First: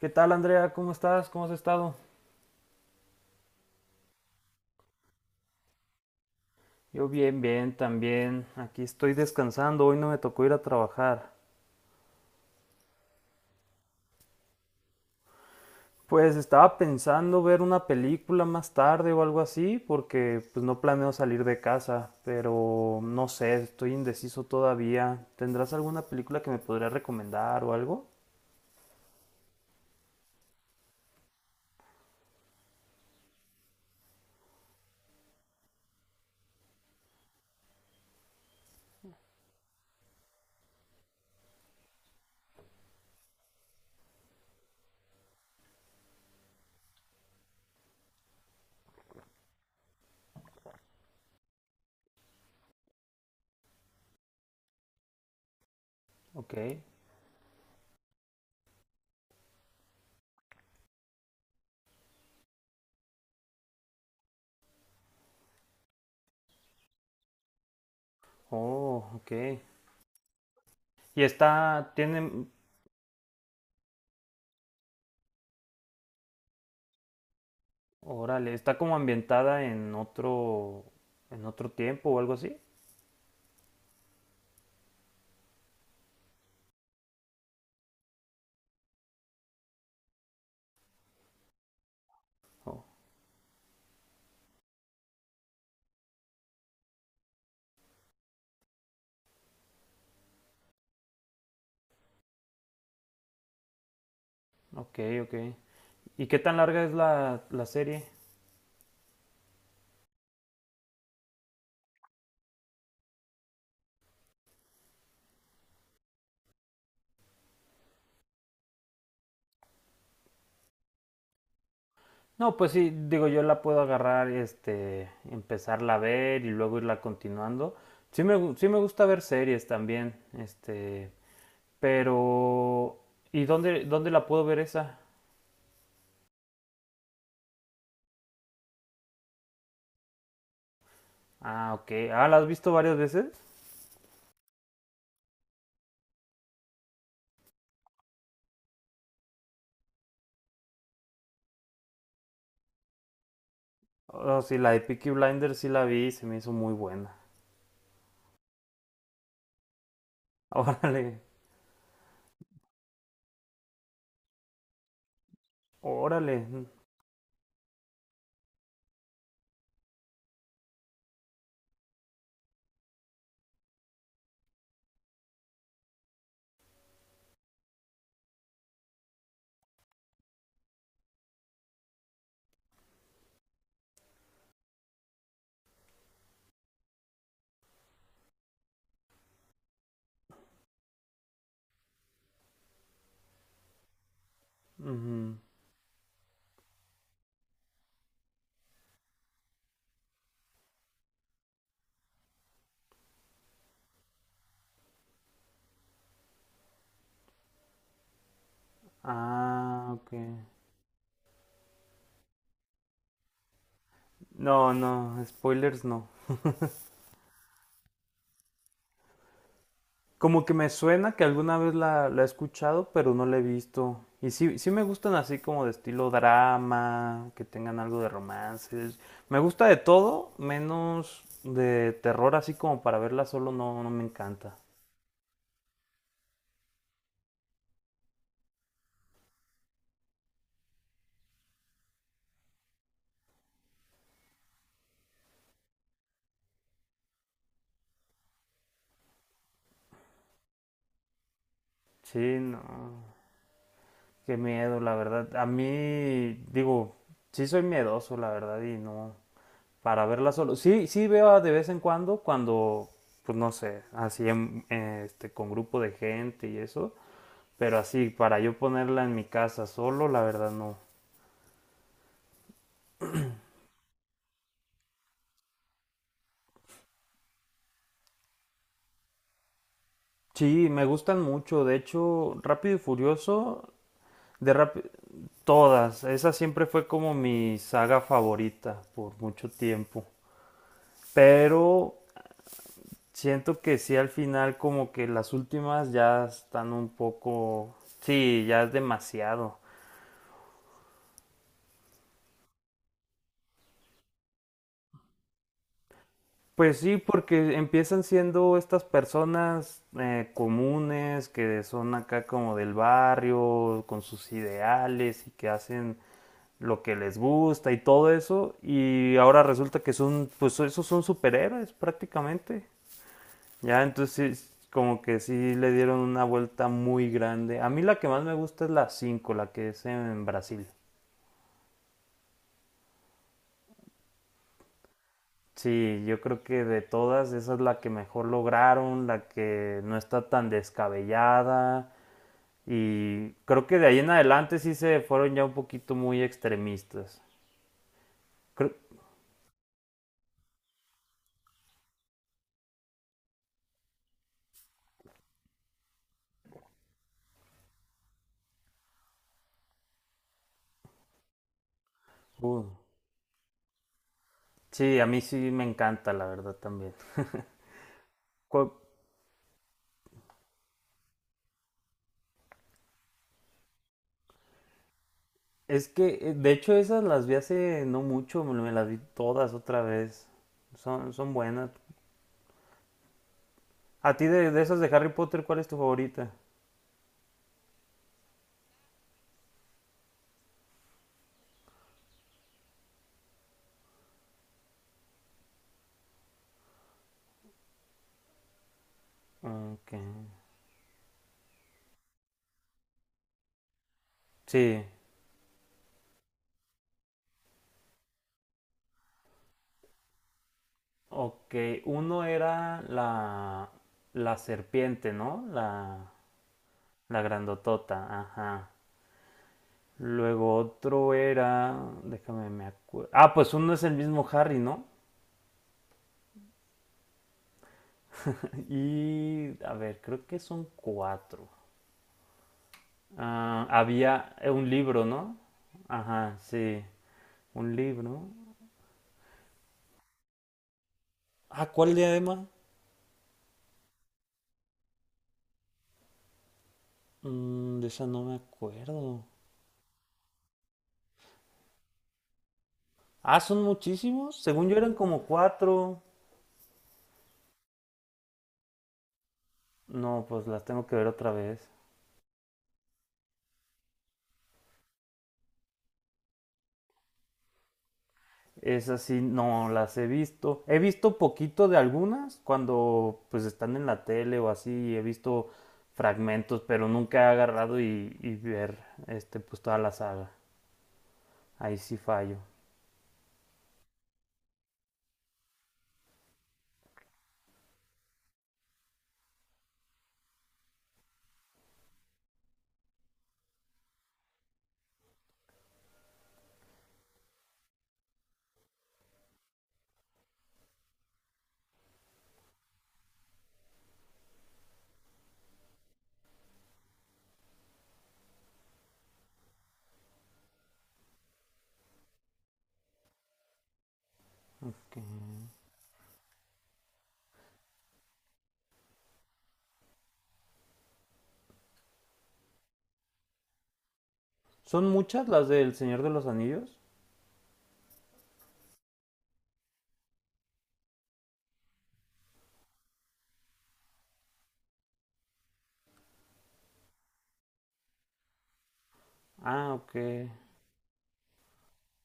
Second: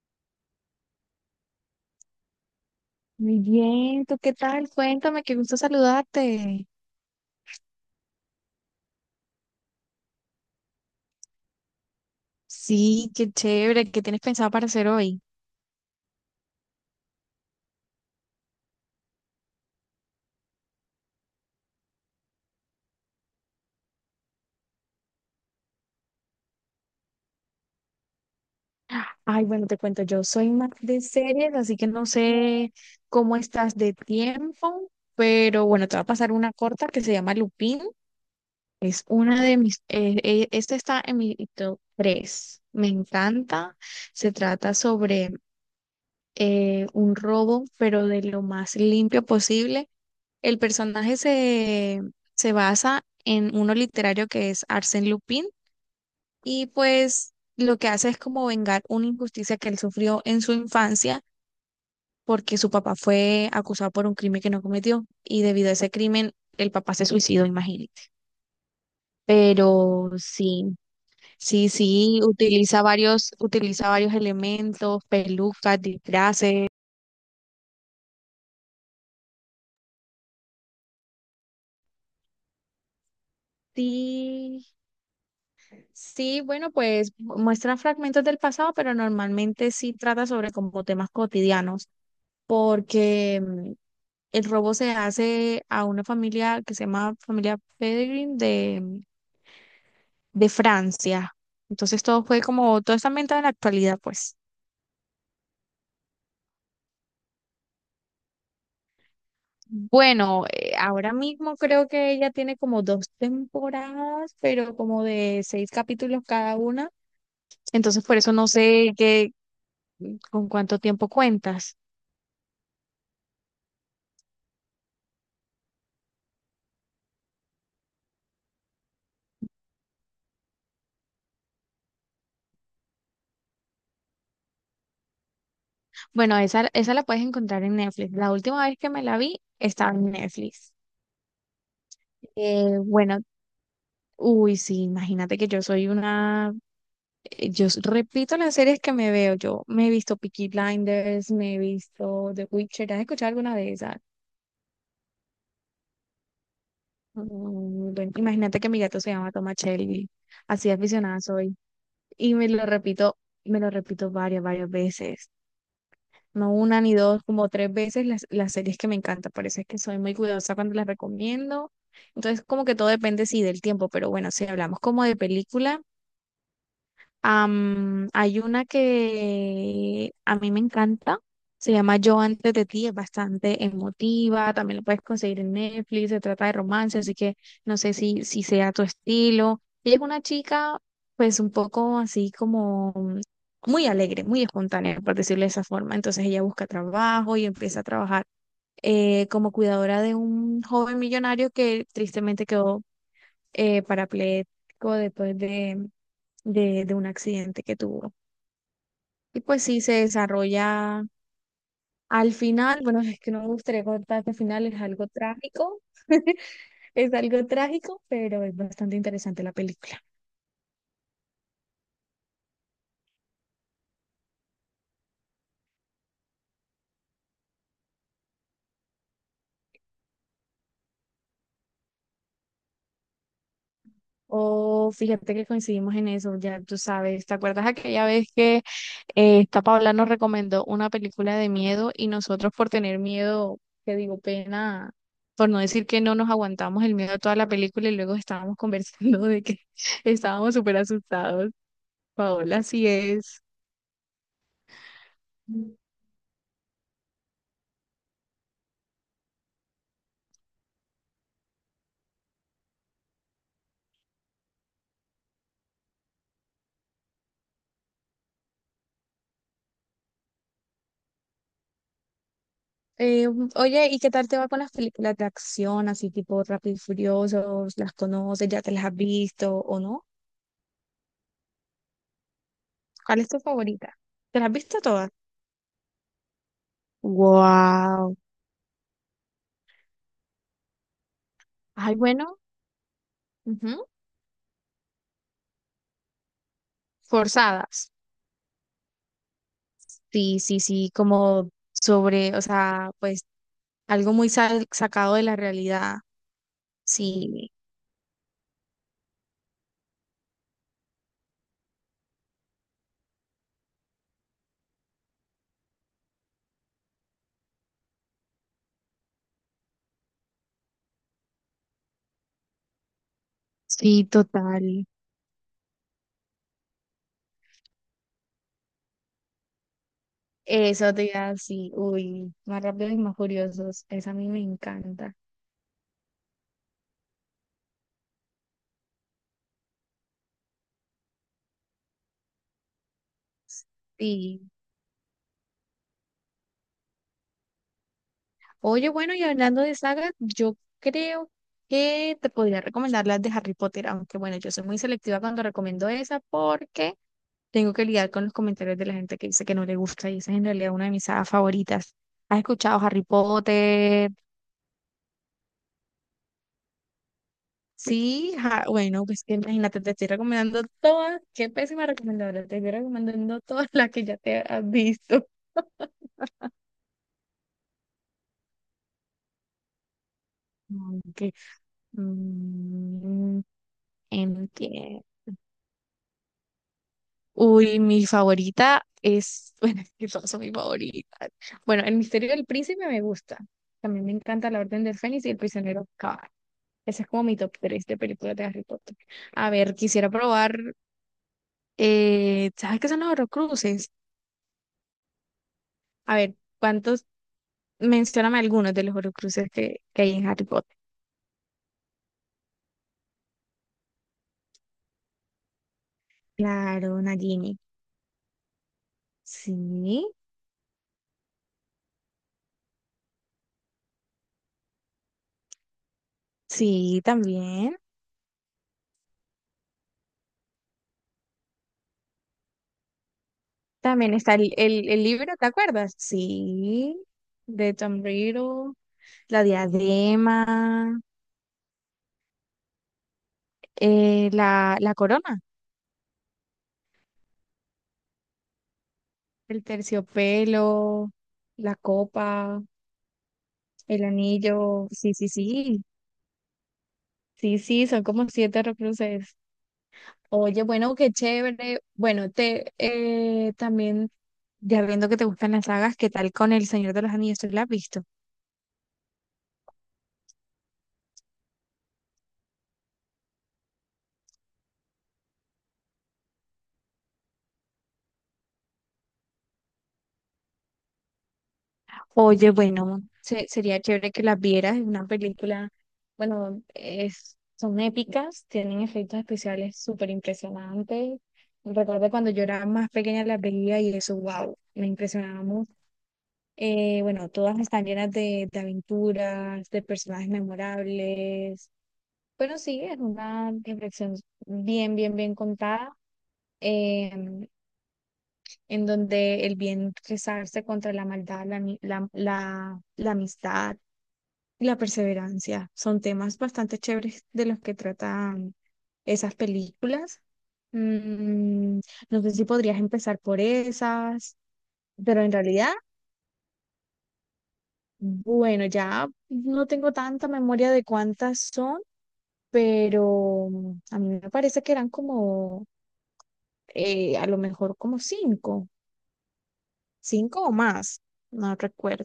¿Qué tal, Andrea? ¿Cómo estás? ¿Cómo has estado? Muy bien, ¿tú qué tal? Cuéntame, qué gusto saludarte. Yo bien, bien, también. Aquí estoy descansando. Hoy no me tocó ir a trabajar. Sí, qué chévere, ¿qué tienes pensado para hacer hoy? Pues estaba pensando ver una película más tarde o algo así, porque pues no planeo salir de casa, pero no sé, estoy indeciso todavía. ¿Tendrás alguna película que me podrías recomendar o algo? Ay, bueno, te cuento, yo soy más de series, así que no sé cómo estás de tiempo, pero bueno, te va a pasar una corta que se llama Lupin. Es una de esta está en mi top tres. Me encanta. Se trata sobre un robo, pero de lo más limpio posible. El personaje se basa en uno literario que es Arsène Lupin, Ok. y pues lo que hace es como vengar una injusticia que él sufrió en su infancia porque su papá fue acusado por un crimen que no cometió y debido a ese crimen el papá se suicidó, imagínate. Oh, ok. Pero sí, Y sí, está, sí, tiene, utiliza varios elementos, pelucas, disfraces. órale, está como ambientada en otro tiempo o algo así. Sí, sí, bueno, pues muestra fragmentos del pasado, pero normalmente sí trata sobre como temas cotidianos, Oh, porque el robo se hace a una familia que se llama familia Pellegrin de Francia. Entonces todo fue como, todo está ambientado en la actualidad, pues. ok, ok. ¿Y qué tan larga es la serie? Bueno, ahora mismo creo que ella tiene como dos temporadas, pero como de seis capítulos cada una. Entonces por eso no sé qué, con cuánto tiempo cuentas. No, pues sí, digo, yo la puedo agarrar, este, empezarla a ver y luego irla continuando. Sí me gusta ver series también, este, pero... ¿Y dónde la puedo ver esa? Bueno, esa la puedes encontrar en Netflix. La última vez que me la vi estaba en Netflix. Ah, ok. Ah, ¿la has visto varias Bueno, veces? uy, sí, imagínate que yo soy una, repito las series que me veo. Yo me he visto Peaky Blinders, me he visto The Witcher. ¿Has escuchado alguna de esas? Oh, sí, la de Peaky Blinders sí la vi y se me hizo muy buena. Bueno, imagínate que mi gato se llama Toma Shelby. Así de Órale, aficionada soy. Y me lo repito varias, varias veces. órale. No una ni dos, como tres veces las series que me encantan. Por eso es que soy muy cuidadosa cuando las recomiendo. Entonces, como que todo depende, sí, del tiempo, pero bueno, si hablamos como de película. Hay una que a mí me encanta, se llama Yo antes de ti, es bastante emotiva, también la puedes conseguir en Netflix, se trata de romance, así que no sé si sea tu estilo. Ella es una chica, pues un poco así como muy alegre, muy espontánea, por Ujú. decirlo de esa forma. Entonces ella busca trabajo y empieza a trabajar como cuidadora de un joven millonario que tristemente quedó parapléjico después de un accidente que tuvo. Y pues sí, Ah, se ok. desarrolla al final, bueno, es que no me gustaría contar que al final No, es algo no, trágico, spoilers no. es algo trágico, pero es bastante interesante la película. Como que me suena que alguna vez la he escuchado, pero no la he visto. Y sí, sí me gustan así como de estilo drama, que tengan algo de romances. Me gusta de todo, menos de terror, así como para verla solo no, no me encanta. Oh, fíjate que coincidimos en eso, ya tú sabes, ¿te acuerdas aquella vez que esta Paula nos recomendó una película de miedo y nosotros por tener miedo, te digo, pena, por no decir que no nos aguantamos el miedo a toda la película y luego estábamos conversando de que estábamos súper asustados. Sí, Paola, así no. es. Qué miedo, la verdad. A mí, digo, sí soy miedoso, la verdad, y no. Para verla solo. Sí, sí veo de vez en cuando, pues no sé, este, con grupo de gente y eso. Pero así, para yo ponerla en mi casa solo, la verdad no. Eh, Oye, ¿y qué tal te va con las películas de acción, así tipo Rápido y Furiosos? ¿Las conoces? ¿Ya te las has visto o no? Sí, me gustan mucho. De hecho, Rápido y ¿Cuál es tu Furioso, favorita? ¿Te las has de visto Rápido... todas? todas. Esa siempre fue como mi saga Wow. favorita por mucho tiempo. Pero Ay, bueno, siento que ujú, sí al final como que las últimas ya están un poco... forzadas. Sí, ya es demasiado. Sí, sí, sí, como sobre, o sea, pues algo muy sal- sacado de la realidad. Pues sí, Sí, porque empiezan siendo estas personas comunes que son acá como del barrio, con sus ideales y que hacen lo que les gusta y todo eso, y ahora resulta que son, pues esos son superhéroes prácticamente. Ya, sí, entonces total. como que sí le dieron una vuelta muy grande. A mí la que más me gusta es la 5, la que es en Brasil. Eso te iba a decir, uy, más rápido y más furiosos. Esa a mí me encanta. Sí, yo creo que de todas, esa es la que mejor lograron, la que no está tan descabellada. Y creo que de ahí en Sí. adelante sí se fueron ya un poquito muy extremistas. Creo- Oye, bueno, y hablando de sagas, yo creo que te podría recomendar las de Harry Potter, aunque bueno, yo soy muy selectiva cuando recomiendo esa porque tengo que lidiar con los comentarios de la gente que dice que no le gusta y esa es en realidad una de mis sagas favoritas. ¿Has uh, escuchado Harry Potter? sí, a mí sí me encanta, la verdad también. Sí, Cu- bueno, pues que imagínate, te estoy recomendando todas, qué pésima recomendadora, te estoy recomendando todas las que ya te has visto. Es que, de hecho, esas las vi hace no mucho, me las vi todas otra vez. Son, son Aunque, buenas. mm, A ti de esas de entiendo. Harry Potter, ¿cuál es tu favorita? Uy, mi favorita es, bueno, es que todas son mis favoritas. Bueno, El Misterio del Príncipe me gusta. También me encanta La Orden del Fénix y El Prisionero Cabal. Ese es como mi top 3 de películas de Harry Potter. A ver, Ok. quisiera probar, ¿sabes qué son los Horrocruces? Sí. A ver, ¿cuántos? Mencióname algunos de los Horrocruces que hay en Harry Potter. Ok, uno era la serpiente, ¿no? La, Claro, la Nagini. grandotota, ajá. Sí, Luego otro era, déjame me acuerdo. Ah, pues uno es el mismo Harry, ¿no? sí, también. Y a ver, creo que son cuatro. Ah, También había está el, un el, libro, el libro, ¿no? ¿te acuerdas? Ajá, sí, Sí, de un Tom libro. Riddle. La diadema, Ah, ¿cuál diadema? La corona, Mm, de esa no me acuerdo. el terciopelo, la copa, Ah, son el muchísimos. Según yo anillo. eran Sí, como sí, sí. cuatro. Sí, sí, son como siete recluses. No, pues Oye, las tengo que bueno, ver qué otra vez. chévere. Bueno, te también, ya viendo que te gustan las sagas, ¿qué tal con El Señor de los Anillos? ¿Tú la has visto? Esas sí no las he visto. He visto poquito de algunas cuando pues están en la tele o así. He visto fragmentos, pero nunca he agarrado y ver este pues toda la saga. Ahí sí fallo. Oye, bueno, sería chévere que las vieras. Es una película, bueno, es, son épicas, tienen efectos especiales súper impresionantes. Recuerdo cuando yo era más pequeña las veía y eso, wow, me impresionaba mucho. Bueno, todas están llenas de aventuras, de personajes memorables. Pero sí, es una reflexión bien, bien, bien contada. em, en donde el bien rezarse contra la maldad, la amistad y la Okay. perseverancia. Son temas bastante chéveres de los que tratan esas películas. Mm, no sé si podrías empezar por esas, ¿Son pero muchas en las realidad, del Señor de los Anillos? bueno, ya no tengo tanta memoria de cuántas son, pero a mí me parece que eran como, a lo mejor como cinco, Ah, ok. cinco o más, no recuerdo.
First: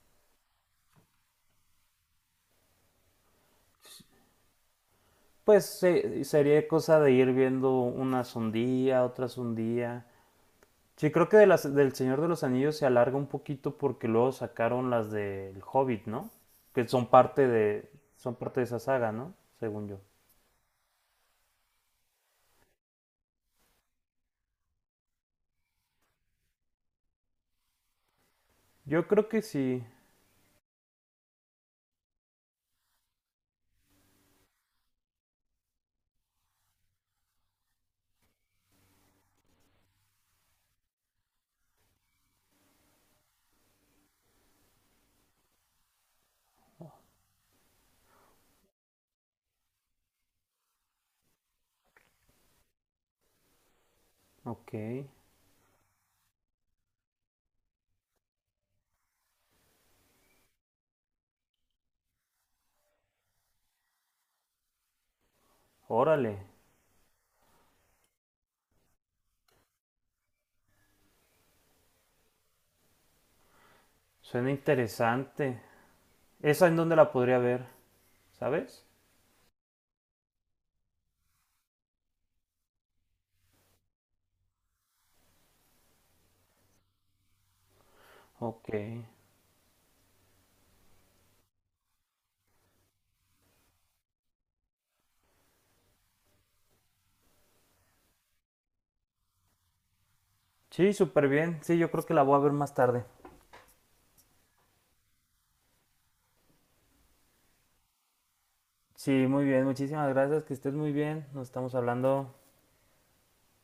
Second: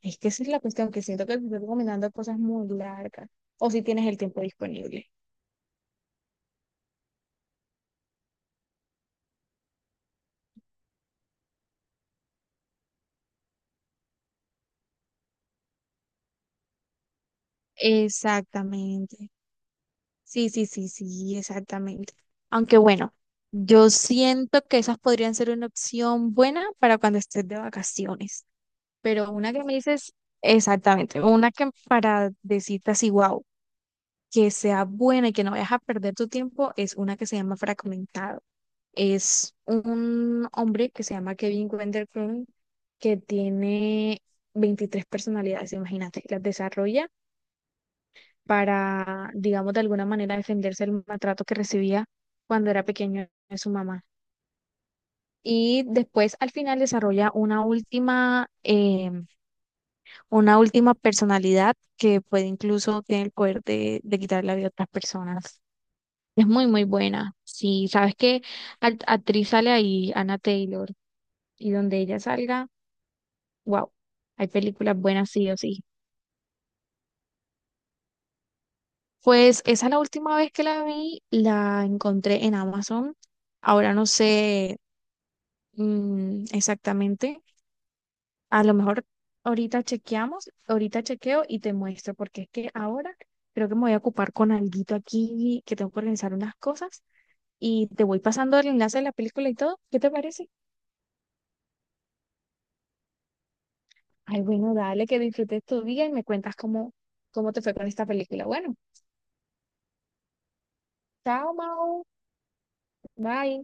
Es que esa es la cuestión, que siento que te estoy recomendando cosas muy largas, o si tienes el tiempo disponible. Pues sería cosa de ir viendo unas un día, otras un día. Sí, creo que del Señor de los Anillos se alarga un poquito porque luego sacaron las del Hobbit, ¿no? Que son parte de esa saga, Exactamente. ¿no? Según yo. Sí, sí, sí, sí, exactamente. Aunque bueno, yo siento que esas podrían ser una opción buena para cuando estés de vacaciones. Yo creo Pero que una que me sí. dices, exactamente, una que para decirte así, wow, que sea buena y que no vayas a perder tu tiempo, es una que se llama Fragmentado. Es un hombre que se llama Kevin Wender Crumb, que tiene 23 personalidades, imagínate, las desarrolla para, digamos, de alguna manera defenderse del maltrato que recibía cuando era pequeño de su mamá. Ok. Y después al final desarrolla una última personalidad que puede incluso tener el poder de quitar la vida a otras personas. Órale. Es muy, muy buena. Sí, sabes que actriz sale ahí, Anna Taylor, y donde ella salga, wow, hay Suena películas buenas sí o interesante. sí. ¿Esa en dónde la podría ver? ¿Sabes? Pues esa es la última vez que la vi, la encontré en Amazon. Ahora no sé. Mm, exactamente. A Ok. lo mejor ahorita chequeamos, ahorita chequeo y te muestro, porque es que ahora creo que me voy a ocupar con alguito aquí, que tengo que organizar unas cosas y te voy pasando el enlace de la película y todo. ¿Qué te parece? Sí, súper bien. Sí, yo creo que la voy a ver más tarde. Ay, bueno, dale, que disfrutes tu día y me cuentas cómo, cómo te fue con esta película. Bueno, Sí, muy bien. Muchísimas gracias. Que estés muy bien. Nos chao, estamos Mau. hablando. Bye.